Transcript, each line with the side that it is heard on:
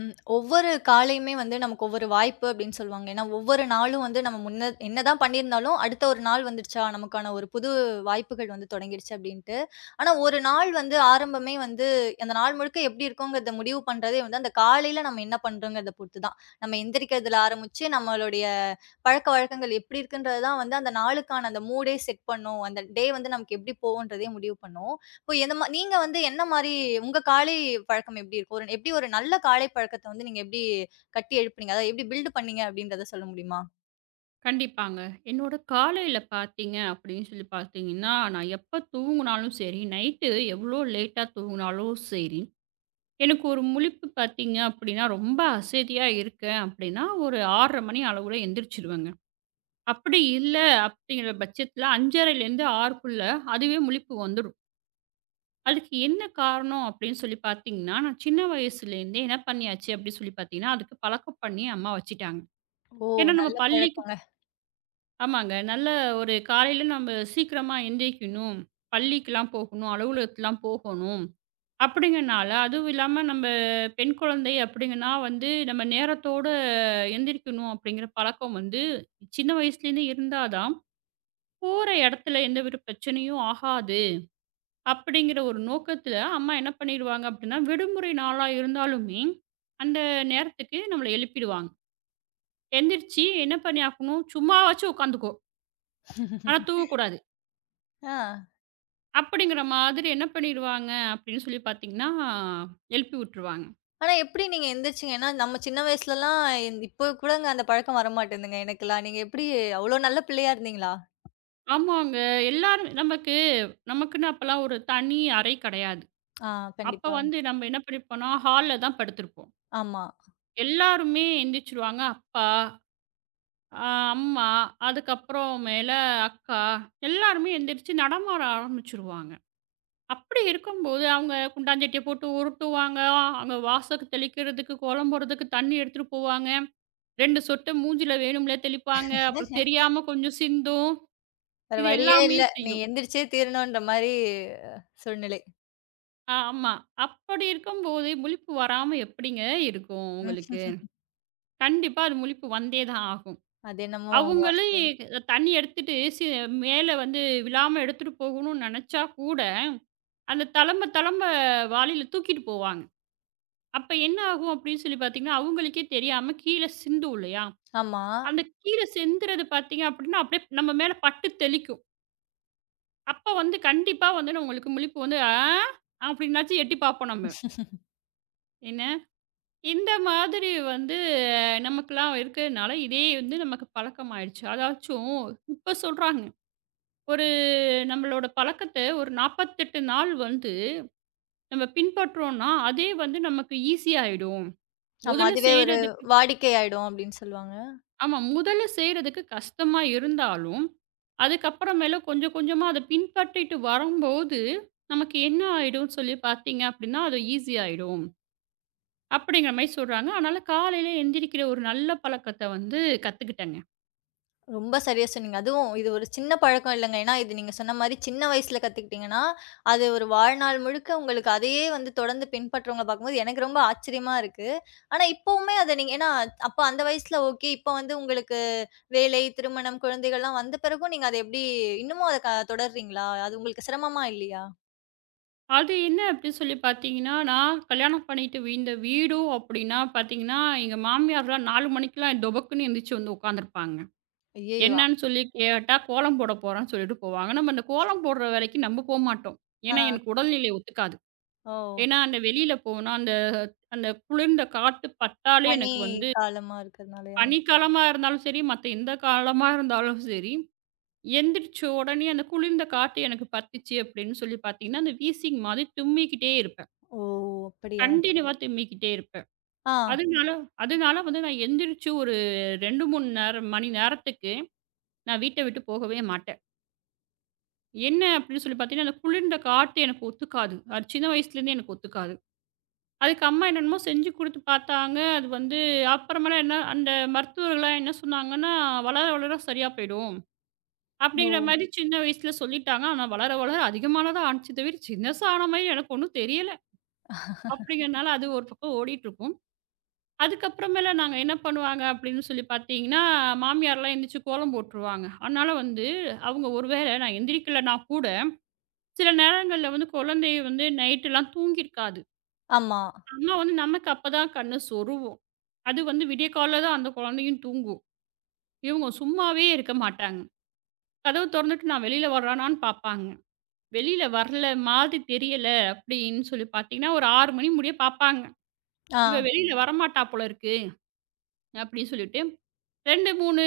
left: ம். ஒவ்வொரு காலையுமே வந்து நமக்கு ஒவ்வொரு வாய்ப்பு அப்படின்னு சொல்லுவாங்க. ஏன்னா, ஒவ்வொரு நாளும் வந்து நம்ம முன்ன என்னதான் பண்ணியிருந்தாலும், அடுத்த ஒரு நாள் வந்துடுச்சா, நமக்கான ஒரு புது வாய்ப்புகள் வந்து தொடங்கிடுச்சு அப்படின்ட்டு. ஆனா, ஒரு நாள் வந்து ஆரம்பமே வந்து அந்த நாள் முழுக்க எப்படி இருக்குங்கிறத முடிவு பண்றதே வந்து, அந்த காலையில நம்ம என்ன பண்றோங்கிறத பொறுத்து தான். நம்ம எந்திரிக்கிறதுல ஆரம்பிச்சு, நம்மளுடைய பழக்கவழக்கங்கள் எப்படி இருக்குன்றது தான் வந்து, அந்த நாளுக்கான அந்த மூடே செட் பண்ணும். அந்த டே வந்து நமக்கு எப்படி போகுன்றதையும் முடிவு பண்ணும். இப்போ எந்த மா நீங்க வந்து என்ன மாரி உங்க காலை பழக்கம் எப்படி இருக்கும்? ஒரு எப்படி ஒரு நல்ல காலை பழக்கத்த வந்து நீங்க எப்படி கட்டி எழுப்புனீங்க? அதாவது எப்படி பில்ட் பண்ணீங்க அப்படின்றத சொல்ல முடியுமா?
right: கண்டிப்பாங்க. என்னோட காலையில பார்த்தீங்க அப்படின்னு சொல்லி பார்த்தீங்கன்னா, நான் எப்ப தூங்குனாலும் சரி, நைட்டு எவ்வளோ லேட்டா தூங்குனாலும் சரி, எனக்கு ஒரு முழிப்பு பார்த்தீங்க அப்படின்னா, ரொம்ப அசதியா இருக்கேன் அப்படின்னா, ஒரு 6:30 மணி அளவுல எந்திரிச்சுருவேங்க. அப்படி இல்ல அப்படிங்கிற பட்சத்தில 5:30லேருந்து 6க்குள்ள அதுவே முழிப்பு வந்துரும். அதுக்கு என்ன காரணம் அப்படின்னு சொல்லி பார்த்தீங்கன்னா, நான் சின்ன வயசுலேருந்தே என்ன பண்ணியாச்சு அப்படின்னு சொல்லி பார்த்தீங்கன்னா, அதுக்கு பழக்கம் பண்ணி அம்மா வச்சுட்டாங்க.
left: ஓ!
right: ஏன்னா நம்ம
left: நல்ல
right: பள்ளிக்கு
left: பழக்கங்க.
right: ஆமாங்க. நல்ல ஒரு காலையில நம்ம சீக்கிரமா எந்திரிக்கணும். பள்ளிக்குலாம் போகணும், அலுவலகத்துக்குலாம் போகணும். அப்படிங்கனால, அதுவும் இல்லாம நம்ம பெண் குழந்தை அப்படிங்கன்னா வந்து, நம்ம நேரத்தோட எந்திரிக்கணும் அப்படிங்கிற பழக்கம் வந்து, சின்ன வயசுலேருந்து இருந்தா தான், போற இடத்துல எந்த ஒரு பிரச்சனையும் ஆகாது. அப்படிங்கிற ஒரு நோக்கத்துல அம்மா என்ன பண்ணிருவாங்க அப்படின்னா, விடுமுறை நாளா இருந்தாலுமே, அந்த நேரத்துக்கு நம்மள எழுப்பிடுவாங்க. எந்திரிச்சு என்ன பண்ணியாகணும், சும்மாவாச்சும் உட்காந்துக்கோ. ஆனா தூங்கக்கூடாது.
left: ஆ.
right: அப்படிங்கிற மாதிரி என்ன பண்ணிடுவாங்க அப்படின்னு சொல்லி பார்த்தீங்கன்னா, எழுப்பி விட்டுருவாங்க.
left: ஆனா எப்படி நீங்க எந்திரிச்சீங்க? ஏன்னா நம்ம சின்ன வயசுலலாம் என் இப்போ கூடங்க அந்த பழக்கம் வரமாட்டேதுங்க எனக்கெல்லாம். நீங்க எப்படி அவ்ளோ நல்ல பிள்ளையா இருந்தீங்களா?
right: ஆமாங்க. எல்லாரும் நமக்கு நமக்குன்னு அப்பலாம் ஒரு தனி அறை கிடையாது.
left: ஆ,
right: அப்ப
left: கண்டிப்பா.
right: வந்து நம்ம என்ன பண்ணியிருப்போம்னா, ஹால்ல தான் படுத்திருப்போம்.
left: ஆமா.
right: எல்லாருமே எந்திரிச்சுருவாங்க. அப்பா, அ அம்மா, அதுக்கப்புறம் மேல அக்கா, எல்லாருமே எந்திரிச்சு நடமாட ஆரம்பிச்சுருவாங்க. அப்படி இருக்கும்போது அவங்க குண்டாஞ்சட்டிய போட்டு உருட்டுவாங்க. அங்க வாசலுக்கு தெளிக்கிறதுக்கு, குளம் போடுறதுக்கு தண்ணி எடுத்துட்டு போவாங்க. 2 சொட்டு மூஞ்சில வேணும்னே தெளிப்பாங்க. அப்புறம் தெரியாம கொஞ்சம் சிந்தும்.
left: வேற
right: இது
left: வழியே
right: எல்லாமே
left: இல்ல. நீ
right: செய்யும்.
left: எந்திரிச்சே தீரணுன்ற மாரி சூழ்நிலை.
right: ஆமா. அப்படி இருக்கும்போது முழிப்பு வராம எப்படிங்க இருக்கும்
left: ம்.
right: உங்களுக்கு? கண்டிப்பா அது முழிப்பு வந்தே தான் ஆகும்.
left: அது என்னமோ வாஸ்.
right: அவங்களே தண்ணி எடுத்துட்டு மேல வந்து விழாம எடுத்துட்டு போகணும்னு நெனச்சா கூட, அந்த தளம்ப தளம்ப வாளியில தூக்கிட்டு போவாங்க. அப்ப என்ன ஆகும் அப்படின்னு சொல்லி பார்த்தீங்கன்னா, அவங்களுக்கே தெரியாம கீழ சிந்தும் இல்லையா?
left: ஆமா.
right: அந்த கீழ சிந்துறது பார்த்தீங்க அப்படின்னா, அப்படியே நம்ம மேல பட்டு தெளிக்கும். அப்ப வந்து கண்டிப்பா வந்து நான் உங்களுக்கு முழிப்பு வந்து, ஆ அப்படின்னாச்சும் எட்டி பார்ப்போம் நம்ம. என்ன, இந்த மாதிரி வந்து நமக்கெல்லாம் இருக்கிறதுனால, இதே வந்து நமக்கு பழக்கமாயிடுச்சு. அதாச்சும் இப்ப சொல்றாங்க, ஒரு நம்மளோட பழக்கத்த ஒரு 48 நாள் வந்து நம்ம பின்பற்றோம்னா, அதே வந்து நமக்கு ஈஸி ஆயிடும்.
left: ஆமா.
right: முதல்ல
left: அதுவே ஒரு
right: செய்றதுக்கு
left: வாடிக்கை ஆயிடும் அப்படின்னு சொல்லுவாங்க.
right: ஆமா. முதல்ல செய்றதுக்கு கஷ்டமா இருந்தாலும், அதுக்கப்புறமேல கொஞ்சம் கொஞ்சமா அத பின்பற்றிட்டு வரும்போது, நமக்கு என்ன ஆயிடும்னு சொல்லி பார்த்தீங்க அப்படின்னா, அது ஈஸி ஆயிடும். அப்படிங்கிற மாரி சொல்றாங்க. அதனால காலையில எந்திரிக்கிற ஒரு நல்ல பழக்கத்த வந்து கத்துக்கிட்டேங்க.
left: ரொம்ப சரியா சொன்னீங்க. அதுவும் இது ஒரு சின்ன பழக்கம் இல்லங்க. ஏன்னா, இது நீங்க சொன்ன மாரி சின்ன வயசுல கத்துக்கிட்டீங்கன்னா, அது ஒரு வாழ்நாள் முழுக்க உங்களுக்கு அதையே வந்து தொடர்ந்து பின்பற்றவங்கள பார்க்கும்போது எனக்கு ரொம்ப ஆச்சரியமா இருக்கு. ஆனா, இப்பவுமே அத நீங்க ஏன்னா அப்ப அந்த வயசுல ஓகே. இப்ப வந்து உங்களுக்கு வேலை, திருமணம், குழந்தைகள்லாம் வந்த பிறகும் நீங்க அத எப்படி இன்னமும் அத தொடர்றீங்களா? அது உங்களுக்கு சிரமமா இல்லையா?
right: அது என்ன அப்படின்னு சொல்லி பார்த்தீங்கன்னா, நான் கல்யாணம் பண்ணிட்டு இந்த வீடும் அப்படின்னா பார்த்தீங்கன்னா, எங்க மாமியார்லாம் 4 மணிக்கெல்லாம் டொபக்குன்னு எந்திரிச்சு வந்து உட்காந்துருப்பாங்க.
left: ஐய்யயோ!
right: என்னான்னு சொல்லி கேட்டா, கோலம் போட போறேன்னு சொல்லிட்டு போவாங்க. நம்ம அந்த கோலம் போடுற வேலைக்கு நம்ம போமாட்டோம்.
left: ஆ.
right: ஏன்னா, எனக்கு உடல்நிலை ஒத்துக்காது.
left: ஓ!
right: ஏன்னா, அந்த வெளியில போனா அந்த அந்த குளிர்ந்த காத்து பட்டாலே
left: பனி
right: எனக்கு வந்து
left: காலமா இருக்கிறதுனாலயா?
right: பனிக்காலமா இருந்தாலும் சரி, மத்த எந்த காலமா இருந்தாலும் சரி, எந்திரிச்ச உடனே அந்த குளிர்ந்த காத்து எனக்கு பட்டுச்சு அப்படின்னு சொல்லி பார்த்தீங்கன்னா, அந்த வீசிங் மாதிரி தும்மிக்கிட்டே இருப்பேன்.
left: ஓ! அப்படியா?
right: கன்டினியூவா தும்மிக்கிட்டே இருப்பேன்.
left: ஆ.
right: அதனால அதனால வந்து நான் எந்திரிச்சு ஒரு 2, 3 நேரம் மணி நேரத்துக்கு நான் வீட்ட விட்டு போகவே மாட்டேன். என்ன அப்படின்னு சொல்லி பார்த்தீங்கன்னா, அந்த குளிர்ந்த காத்து எனக்கு ஒத்துக்காது. அது சின்ன வயசுலேருந்தே எனக்கு ஒத்துக்காது. அதுக்கு அம்மா என்னென்னமோ செஞ்சு குடுத்து பார்த்தாங்க. அது வந்து அப்புறமேல என்ன அந்த மருத்துவர்கள்லாம் என்ன சொன்னாங்கன்னா, "வளர வளர சரியா போயிடும்."
left: ஓ!
right: அப்படிங்கிற மாரி சின்ன வயசுல சொல்லிட்டாங்க. ஆனா வளர வளர அதிகமானதா ஆணுச்சு தவிர, சின்னசா ஆன மாரி எனக்கு ஒண்ணும் தெரியல. அப்படிங்கிறனால அது ஒரு பக்கம் ஓடிட்டுருக்கும். அதுக்கப்புறமேல நாங்க என்ன பண்ணுவாங்க அப்படின்னு சொல்லி பார்த்தீங்கன்னா, மாமியார்லாம் எந்திரிச்சு கோலம் போட்டுருவாங்க. அதனால வந்து அவங்க ஒரு வேளை நான் எந்திரிக்கலனா கூட சில நேரங்கள்ல வந்து குழந்தை வந்து நைட்லாம் தூங்கியிருக்காது.
left: ஆமா.
right: ஆனா வந்து நமக்கு அப்பதான் கண்ணு சொருவும். அது வந்து விடியற்காலைல தான் அந்த குழந்தையும் தூங்கும். இவங்க சும்மாவே இருக்க மாட்டாங்க. கதவு தொறந்துட்டு நான் வெளியில வர்றானான்னு பார்ப்பாங்க. வெளியில வரல மாதிரி தெரியல அப்படின்னு சொல்லி பார்த்தீங்கன்னா, ஒரு 6 மணி முடிய பார்ப்பாங்க.
left: ஆ.
right: இவ வெளியில வரமாட்டா போல இருக்கு அப்படின்னு சொல்லிட்டு 2, 3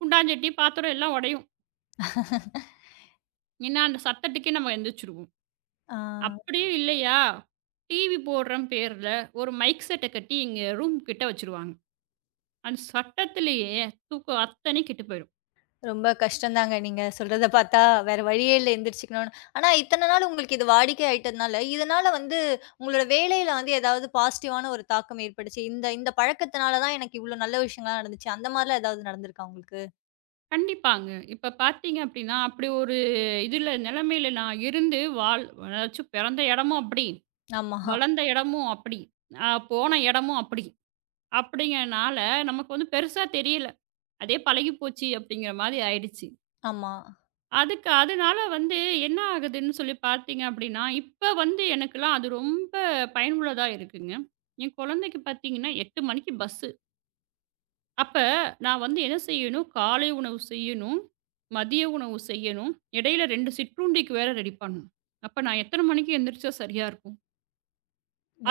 right: குண்டாஞ்சட்டி, பாத்திரம் எல்லாம் உடையும். ஏன்னா அந்த சத்தத்துக்கே நம்ம எந்திரிச்சுருவோம்.
left: ஆ.
right: அப்படியும் இல்லையா, டிவி போடுறேன் பேர்ல, ஒரு மைக் செட்ட கட்டி எங்க ரூம் கிட்ட வச்சுருவாங்க. அந்த சத்தத்திலேயே தூக்கம் அத்தனையும் கெட்டு போயிரும்.
left: ரொம்ப கஷ்டந்தாங்க. நீங்க சொல்றத பார்த்தா வேற வழியே இல்ல எந்திரிச்சுக்கணும்னு. ஆனா இத்தன நாள் உங்களுக்கு இது வாடிக்கை ஆயிட்டதுனால, இதனால வந்து உங்களோட வேலையில வந்து ஏதாவது பாசிட்டிவான ஒரு தாக்கம் ஏற்பட்டுச்சு. இந்த இந்த பழக்கத்தினால தான் எனக்கு இவ்ளோ நல்ல விஷயங்கள்லாம் நடந்துச்சு. அந்த மாரிலாம் ஏதாவது நடந்திருக்கா உங்களுக்கு?
right: கண்டிப்பாங்க. இப்ப பார்த்தீங்க அப்படின்னா, அப்படி ஒரு இதுல நிலைமையில நான் இருந்து அதாச்சும் பிறந்த இடமும் அப்படி,
left: ஆமா,
right: வளர்ந்த இடமும் அப்படி, போன இடமும் அப்படி. அப்படிங்கிறனால நமக்கு வந்து பெருசா தெரியல. அதே பழகி போச்சு அப்படிங்கிற மாரி ஆயிடுச்சு.
left: ஆமா.
right: அதுக்கு அதனால வந்து என்ன ஆகுதுன்னு சொல்லி பார்த்தீங்க அப்படின்னா, இப்ப வந்து எனக்கெல்லாம் அது ரொம்ப பயனுள்ளதா இருக்குங்க. என் குழந்தைக்கு பார்த்தீங்கன்னா 8 மணிக்கு பஸ்ஸு. அப்ப நான் வந்து என்ன செய்யணும், காலை உணவு செய்யணும், மதிய உணவு செய்யணும், இடையில 2 சிற்றுண்டிக்கு வேற ரெடி பண்ணணும். அப்ப நான் எத்தன மணிக்கு எந்திரிச்சா சரியா இருக்கும்?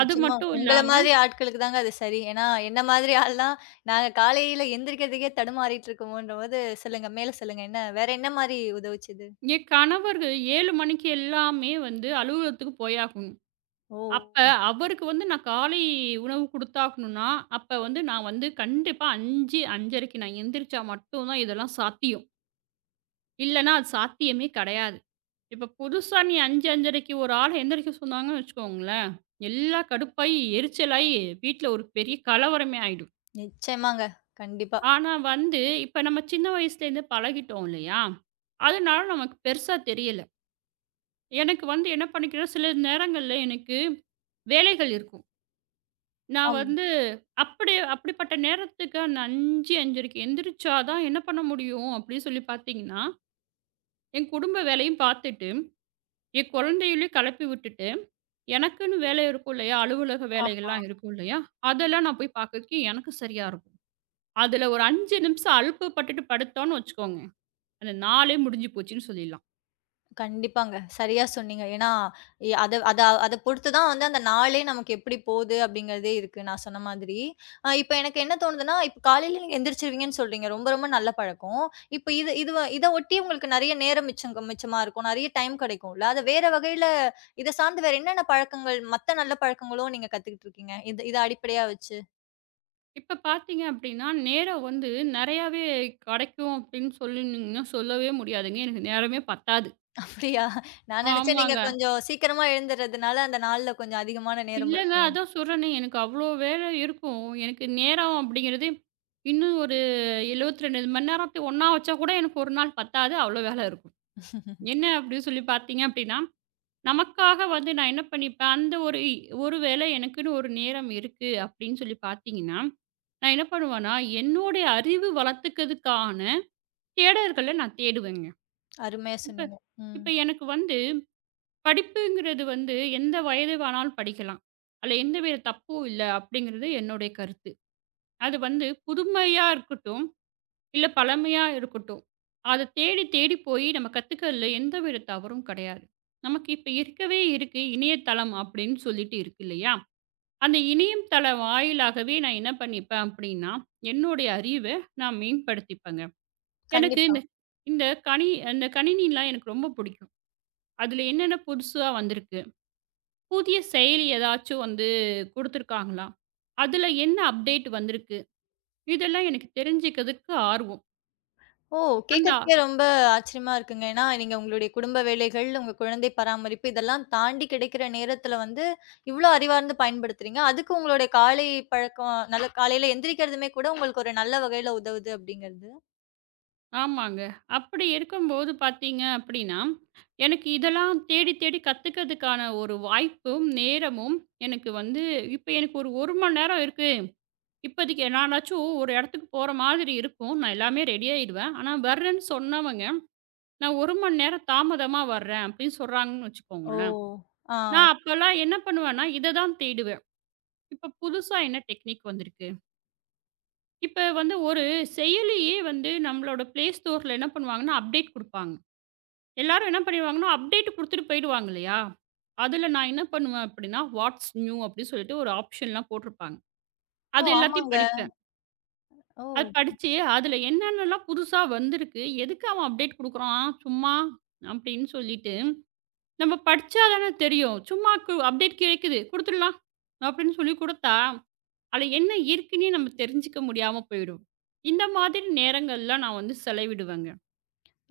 right: அது மட்டும்
left: உங்கள
right: இல்லாம,
left: மாதிரி ஆட்களுக்கு தாங்க அது சரி. ஏன்னா, என்ன மாதிரி ஆள்லாம் நாங்க காலையில எந்திரிக்கிறதுக்கே தடுமாறிட்டு இருக்கோமோன்றபோது சொல்லுங்க. மேல சொல்லுங்க. என்ன வேற என்ன மாரி உதவுச்சுது?
right: என் கணவர் 7 மணிக்கு எல்லாமே வந்து அலுவலகத்துக்கு போயாகணும்.
left: ஓ!
right: அப்ப அவருக்கு வந்து நான் காலை உணவு குடுத்தாகணும்னா, அப்ப வந்து நான் வந்து கண்டிப்பா 5, 5:30க்கு நான் எந்திரிச்சா மட்டும் தான் இதெல்லாம் சாத்தியம். இல்லன்னா அது சாத்தியமே கிடையாது. இப்ப புதுசா நீ 5, 5:30க்கு ஒரு ஆள எந்திரிக்க சொன்னாங்கன்னு வச்சுக்கோங்களேன், எல்லா கடுப்பாயி, எரிச்சலாயி வீட்ல ஒரு பெரிய கலவரமே ஆயிடும்.
left: நிச்சயமாங்க. கண்டிப்பா.
right: ஆனா வந்து இப்ப நம்ம சின்ன வயசுலேருந்து பழகிட்டோம் இல்லையா? அதனால நமக்கு பெருசா தெரியல. எனக்கு வந்து என்ன பண்ணிக்கிறேன், சில நேரங்கள்ல எனக்கு வேலைகள் இருக்கும். நான்
left: ஆம்.
right: வந்து அப்படிப்பட்ட நேரத்துக்கு அந்த 5, 5:30க்கு எந்திரிச்சா தான் என்ன பண்ண முடியும் அப்படின்னு சொல்லி பார்த்தீங்கன்னா, என் குடும்ப வேலையும் பார்த்துட்டு, என் குழந்தைகளையும் கிளப்பி விட்டுட்டு, எனக்குன்னு வேலை இருக்கும் இல்லையா? அலுவலக வேலைகள்லாம் இருக்கும் இல்லையா? அதெல்லாம் நான் போய் பார்க்கறதுக்கு எனக்கு சரியா இருக்கும். அதில ஒரு 5 நிமிஷம் அலுப்பு பட்டுட்டு படுத்தோம்னு வச்சுக்கோங்க, அந்த நாளே முடிஞ்சு போச்சுன்னு சொல்லிடலாம்.
left: கண்டிப்பாங்க. சரியா சொன்னீங்க. ஏன்னா, எ அத அத அத பொறுத்து தான் வந்து அந்த நாளே நமக்கு எப்படி போகுது அப்படிங்கிறதே இருக்கு. நான் சொன்ன மாதிரி. அ இப்ப எனக்கு என்ன தோணுதுன்னா, இப்ப காலையில நீங்க எந்திரிச்சிருவீங்கன்னு சொல்றீங்க. ரொம்ப ரொம்ப நல்ல பழக்கம். இப்ப இது இது வ- இத ஒட்டி உங்களுக்கு நெறைய நேரம் மிச்சம் மிச்சமா இருக்கும். நெறைய டைம் கிடைக்கும்ல. அத வேற வகையில இத சார்ந்து வேற என்னென்ன பழக்கங்கள், மத்த நல்ல பழக்கங்களும் நீங்க கத்துக்கிட்டு இருக்கீங்க? இது இத அடிப்படையா வச்சு.
right: இப்ப பார்த்தீங்க அப்படின்னா, நேரம் வந்து நெறையாவே கிடைக்கும் அப்படின்னு சொல்லி நீங்கன்னா சொல்லவே முடியாதுங்க. எனக்கு நேரமே பத்தாது.
left: அப்படியா? நான் நெனச்சேன் நீங்க
right: ஆமாங்க.
left: கொஞ்சம் சீக்கிரமா எழுந்துறதுனால, அந்த நாள்ல கொஞ்சம் அதிகமான நேரம்
right: இல்லங்க.
left: இருக்கும்.
right: அதான் சொல்றேனே, எனக்கு அவ்ளோ வேலை இருக்கும். எனக்கு நேரம் அப்படிங்கிறது, இன்னும் ஒரு 72 மணி நேரத்த ஒண்ணா வச்சா கூட எனக்கு 1 நாள் பத்தாது. அவ்ளோ வேலை இருக்கும். என்ன அப்படின்னு சொல்லி பார்த்தீங்க அப்படின்னா, நமக்காக வந்து நான் என்ன பண்ணிப்பேன், அந்த ஒரு ஒரு வேளை எனக்குன்னு ஒரு நேரம் இருக்கு அப்படின்னு சொல்லி பார்த்தீங்கன்னா, நான் என்ன பண்ணுவேன்னா, என்னுடைய அறிவு வளர்த்துக்கிறதுக்கான தேடல்கள நான் தேடுவேங்க.
left: அருமையா
right: இப்ப
left: சொன்னீங்க. ம்.
right: இப்ப எனக்கு வந்து படிப்புங்கிறது வந்து எந்த வயது வேணாலும் படிக்கலாம். அதுல எந்த வித தப்பும் இல்ல அப்படிங்கிறது என்னுடைய கருத்து. அது வந்து புதுமையா இருக்கட்டும், இல்ல பழமையா இருக்கட்டும். அத தேடி தேடி போய் நம்ம கத்துக்கிறதுல எந்த வித தவறும் கிடையாது. நமக்கு இப்ப இருக்கவே இருக்கு இணையதளம் அப்படின்னு சொல்லிட்டு இருக்கு இல்லையா? அந்த இணையம் தளம் வாயிலாகவே நான் என்ன பண்ணிப்பேன் அப்படின்னா, என்னுடைய அறிவ நான் மேம்படுத்திப்பேங்க. எனக்கு
left: கண்டிப்பா.
right: இந்த இந்த கணி அந்த கணினிலாம் எனக்கு ரொம்ப பிடிக்கும். அதுல என்னென்ன புதுசா வந்திருக்கு? புதிய செயலி ஏதாச்சும் வந்து குடுத்துருக்காங்களா? அதுல என்ன அப்டேட் வந்திருக்கு? இதெல்லாம் எனக்கு தெரிஞ்சுக்கிறதுக்கு ஆர்வம்.
left: ஓ!
right: அந்த
left: கேட்கறதுக்கே ரொம்ப ஆச்சரியமா இருக்குங்க. ஏன்னா, நீங்க உங்களுடைய குடும்ப வேலைகள், உங்க குழந்தை பராமரிப்பு இதெல்லாம் தாண்டி கிடைக்கிற நேரத்தில வந்து, இவ்ளோ அறிவார்ந்து பயன்படுத்துறீங்க. அதுக்கு உங்களுடைய காலை பழக்கம் நல்ல காலையில எந்திரிக்கிறதுமே கூட உங்களுக்கு ஒரு நல்ல வகையில உதவுது அப்படிங்கிறது.
right: ஆமாங்க. அப்படி இருக்கும்போது பார்த்தீங்க அப்படின்னா, எனக்கு இதெல்லாம் தேடி தேடி கத்துக்கிறதுக்கான ஒரு வாய்ப்பும், நேரமும் எனக்கு வந்து இப்ப எனக்கு ஒரு 1 மணி நேரம் இருக்கு. இப்போதைக்கு நானாச்சும் ஒரு இடத்துக்கு போற மாதிரி இருக்கும். நான் எல்லாமே ரெடி ஆயிடுவேன். ஆனா வர்றேன்னு சொன்னவங்க, நான் 1 மணி நேரம் தாமதமா வர்றேன் அப்படின்னு சொல்றாங்கன்னு
left: ஓ!
right: வச்சுக்கோங்களேன்.
left: ஆ.
right: நான் அப்போலாம் என்ன பண்ணுவேன்னா, இத தான் தேடுவேன். இப்ப புதுசா என்ன டெக்னிக் வந்திருக்கு? இப்ப வந்து ஒரு செயலியே வந்து நம்மளோட Play Storeல என்ன பண்ணுவாங்கன்னா, அப்டேட் குடுப்பாங்க. எல்லாரும் என்ன பண்ணிடுவாங்கன்னா, அப்டேட் குடுத்துட்டு போயிடுவாங்க இல்லையா? அதுல நான் என்ன பண்ணுவேன் அப்படின்னா, வாட்ஸ் நியூ அப்படின்னு சொல்லிட்டு ஒரு ஆப்ஷன்லாம் போட்டிருப்பாங்க.
left: ஓ!
right: அது எல்லாத்தையும்
left: ஆமாங்க.
right: படிப்பேன்.
left: ஓ!
right: அது படிச்சு அதுல என்னென்னலாம் புதுசா வந்திருக்கு, எதுக்கு அவன் அப்டேட் குடுக்குறான் சும்மா அப்படின்னு சொல்லிட்டு, நம்ம படிச்சா தானே தெரியும். சும்மா அப்டேட் கிடைக்குது குடுத்துடலாம் அப்படின்னு சொல்லி குடுத்தா அதில என்ன இருக்குன்னே நம்ம தெரிஞ்சுக்க முடியாம போயிடும். இந்த மாதிரி நேரங்கள்லாம் நான் வந்து செலவிடுவேங்க.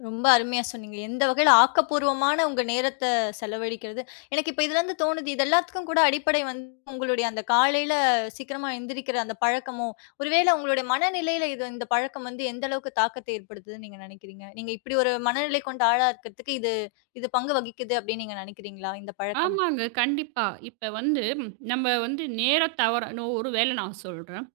left: ரொம்ப அருமையா சொன்னீங்க. எந்த வகையில ஆக்கப்பூர்வமான உங்க நேரத்த செலவழிக்கிறது. எனக்கு இப்ப இதுலருந்து தோணுது, இது எல்லாத்துக்கும் கூட அடிப்படை வந்து உங்களுடைய அந்த காலையில சீக்கிரமா எந்திரிக்கிற அந்த பழக்கமும், ஒருவேளை உங்களுடைய மனநிலையில இது இந்த பழக்கம் வந்து எந்த அளவுக்கு தாக்கத்தை ஏற்படுத்துதுன்னு நீங்க நினைக்கிறீங்க? நீங்க இப்படி ஒரு மனநிலை கொண்ட ஆளா இருக்கிறதுக்கு இது இது பங்கு வகிக்குது அப்படின்னு நீங்க நினைக்கிறீங்களா, இந்த பழக்கம்?
right: ஆமாங்க, கண்டிப்பா. இப்ப வந்து நம்ம வந்து நேர தவற இன்னும் ஒரு வேளை நான் சொல்றேன்.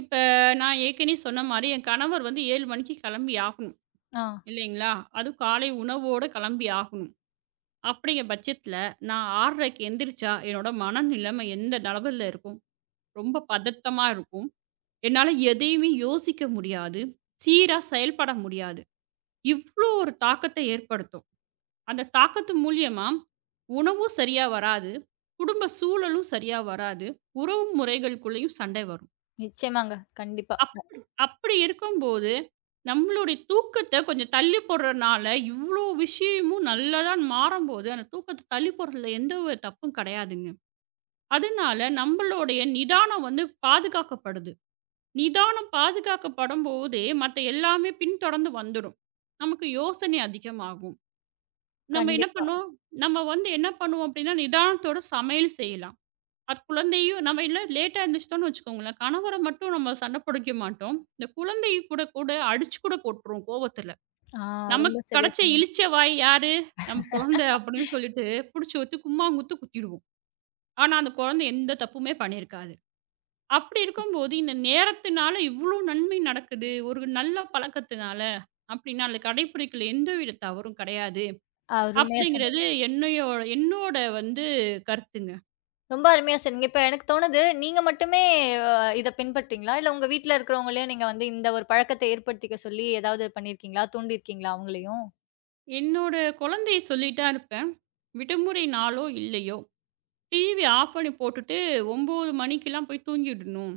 right: இப்ப நான் ஏற்கனவே சொன்ன மாரி என் கணவர் வந்து 7 மணிக்கு கிளம்பி ஆகணும்
left: ஆ,
right: இல்லைங்களா? அதுவும் காலை உணவோட கிளம்பி ஆகணும். அப்படிங்கிற பட்சத்தில நான் 6:30க்கு எந்திரிச்சா என்னோட மனநிலைமை எந்த நிலமையில இருக்கும்? ரொம்ப பதட்டமா இருக்கும். என்னால எதையுமே யோசிக்க முடியாது. சீரா செயல்பட முடியாது. இவ்ளோ ஒரு தாக்கத்த ஏற்படுத்தும். அந்த தாக்கத்து மூலியமா, உணவும் சரியா வராது. குடும்ப சூழலும் சரியா வராது. உறவு முறைகளுக்குள்ளேயும் சண்டை வரும்.
left: நிச்சயமாங்க. கண்டிப்பா.
right: அப்படி அப்படி இருக்கும்போது, நம்மளுடைய தூக்கத்த கொஞ்சம் தள்ளி போடுறனால, இவ்ளோ விஷயமும் நல்லதா மாறும்போது, அந்த தூக்கத்த தள்ளி போடுறதுல எந்த ஒரு தப்பும் கிடையாதுங்க. அதனால நம்மளுடைய நிதானம் வந்து பாதுகாக்கப்படுது. நிதானம் பாதுகாக்கப்படும் போதே, மத்த எல்லாமே பின்தொடர்ந்து வந்துரும். நமக்கு யோசனை அதிகமாகும். நம்ம என்ன
left: கண்டிப்பா.
right: பண்ணுவோம், நம்ம வந்து என்ன பண்ணுவோம் அப்படின்னா, நிதானத்தோட சமையல் செய்யலாம். அது குழந்தையும் நம்ம இல்ல லேட்டா எந்திரிச்சிட்டோம்னு வச்சுக்கோங்களேன், கணவர மட்டும் நம்ம சண்டை பிடிக்க மாட்டோம். இந்த குழந்தைய கூட கூட அடிச்சு கூட போட்டுருவோம் கோவத்துல.
left: ஆ, ரொம்ப
right: நமக்கு
left: சரியா
right: கிடைச்ச
left: சொன்னீங்க.
right: இளிச்ச வாய் யாரு? நம்ம குழந்தை அப்படின்னு சொல்லிட்டு புடிச்சு வச்சு கும்மாங்குத்து குத்திடுவோம். ஆனா, அந்த குழந்தை எந்த தப்புமே பண்ணியிருக்காது. அப்படி இருக்கும்போது இந்த நேரத்தினால இவ்ளோ நன்மை நடக்குது. ஒரு நல்ல பழக்கத்தினால அப்படின்னா, அதுல கடைப்பிடிக்கல எந்தவித தவறும் கிடையாது.
left: அருமையா சொன்னீங்க.
right: அப்படிங்கிறது என்னையோ என்னோட வந்து கருத்துங்க.
left: ரொம்ப அருமையா சொன்னீங்க. இப்ப எனக்கு தோணுது, நீங்க மட்டுமே அ இத பின்பற்றீங்களா? இல்ல உங்க வீட்ல இருக்கிறவங்களையும் நீங்க வந்து இந்த ஒரு பழக்கத்த ஏற்படுத்திக்க சொல்லி ஏதாவது பண்ணியிருக்கீங்களா? தூண்டியிருக்கீங்களா அவங்களையும்?
right: என்னோட குழந்தைய சொல்லிட்டு தான் இருப்பேன். விடுமுறை நாளோ இல்லையோ, டிவி ஆஃப் பண்ணி போட்டுட்டு 9 மணிக்கெல்லாம் போய் தூங்கிடணும்.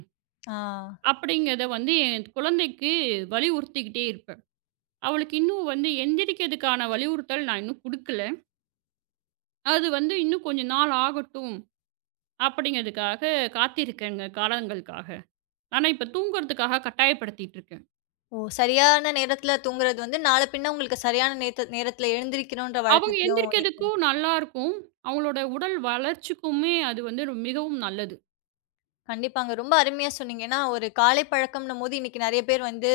left: ஆ.
right: அப்படிங்கிறத வந்து என் குழந்தைக்கு வலியுறுத்திக்கிட்டே இருப்பேன். அவளுக்கு இன்னும் வந்து எந்திரிக்கிறதுக்கான வலியுறுத்தல் நான் இன்னும் குடுக்கல. அது வந்து இன்னும் கொஞ்ச நாள் ஆகட்டும் அப்படிங்கிறதுக்காக காத்திருக்கேங்க, காலங்களுக்காக. ஆனா இப்ப தூங்குறதுக்காக கட்டாயப்படுத்திட்டு இருக்கேன்.
left: ஓ! சரியான நேரத்துல தூங்குறது வந்து நாள பின்ன உங்களுக்கு சரியான நேரத்துல எழுந்திரிக்கணுன்ற
right: அவங்க
left: வழக்கத்தையும்
right: எந்திரிக்கிறதுக்கும் நல்லா இருக்கும். அவங்களோட உடல் வளர்ச்சிக்குமே அது வந்து மிகவும் நல்லது.
left: கண்டிப்பாங்க. ரொம்ப அருமையா சொன்னீங்க. ஏன்னா, ஒரு காலை பழக்கம்ன்னும்போது இன்னைக்கு நெறைய பேர் வந்து,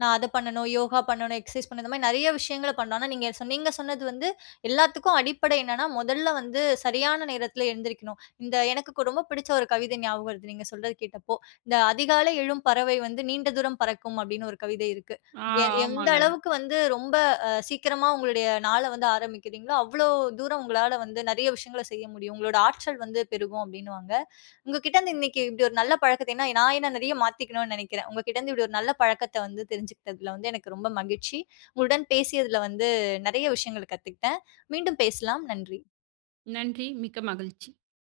left: நான் அத பண்ணணும், யோகா பண்ணணும், எக்சர்சைஸ் பண்ணணும். இந்த மாரி நெறைய விஷயங்கள பண்றோம். ஆனா, நீங்க சொன்னது வந்து எல்லாத்துக்கும் அடிப்படை என்னன்னா, முதல்ல வந்து சரியான நேரத்துல எழுந்திரிக்கணும். இந்த எனக்கு கு ரொம்ப பிடிச்ச ஒரு கவிதை ஞாபகம் வருது, நீங்க சொல்றது கேட்டப்போ. இந்த "அதிகாலை எழும் பறவை வந்து நீண்ட தூரம் பறக்கும்" அப்படின்னு ஒரு கவிதை இருக்கு.
right: ஆ
left: நீங்க எந்த
right: ஆமாங்க.
left: அளவுக்கு வந்து ரொம்ப அ சீக்கிரமா உங்களுடைய நாள வந்து ஆரம்பிக்கிறீங்களோ, அவ்ளோ தூரம் உங்களால வந்து நெறைய விஷயங்கள செய்ய முடியும். உங்களோட ஆற்றல் வந்து பெருகும் அப்படின்னுவாங்க. உங்ககிட்ட இருந்து இன்னைக்கு இப்படி ஒரு நல்ல பழக்கத்த ஏன்னா நான் என்ன நிறைய மாத்திக்கணும்னு நினைக்கிறேன். உங்ககிட்ட இருந்து இப்படி ஒரு நல்ல பழக்கத்த வந்து தெரிஞ்சுக்கிட்டதுல வந்து எனக்கு ரொம்ப மகிழ்ச்சி. உங்களுடன் பேசியதுல வந்து நெறைய விஷயங்கள் கத்துக்கிட்டேன். மீண்டும் பேசலாம். நன்றி.
right: நன்றி. மிக்க மகிழ்ச்சி.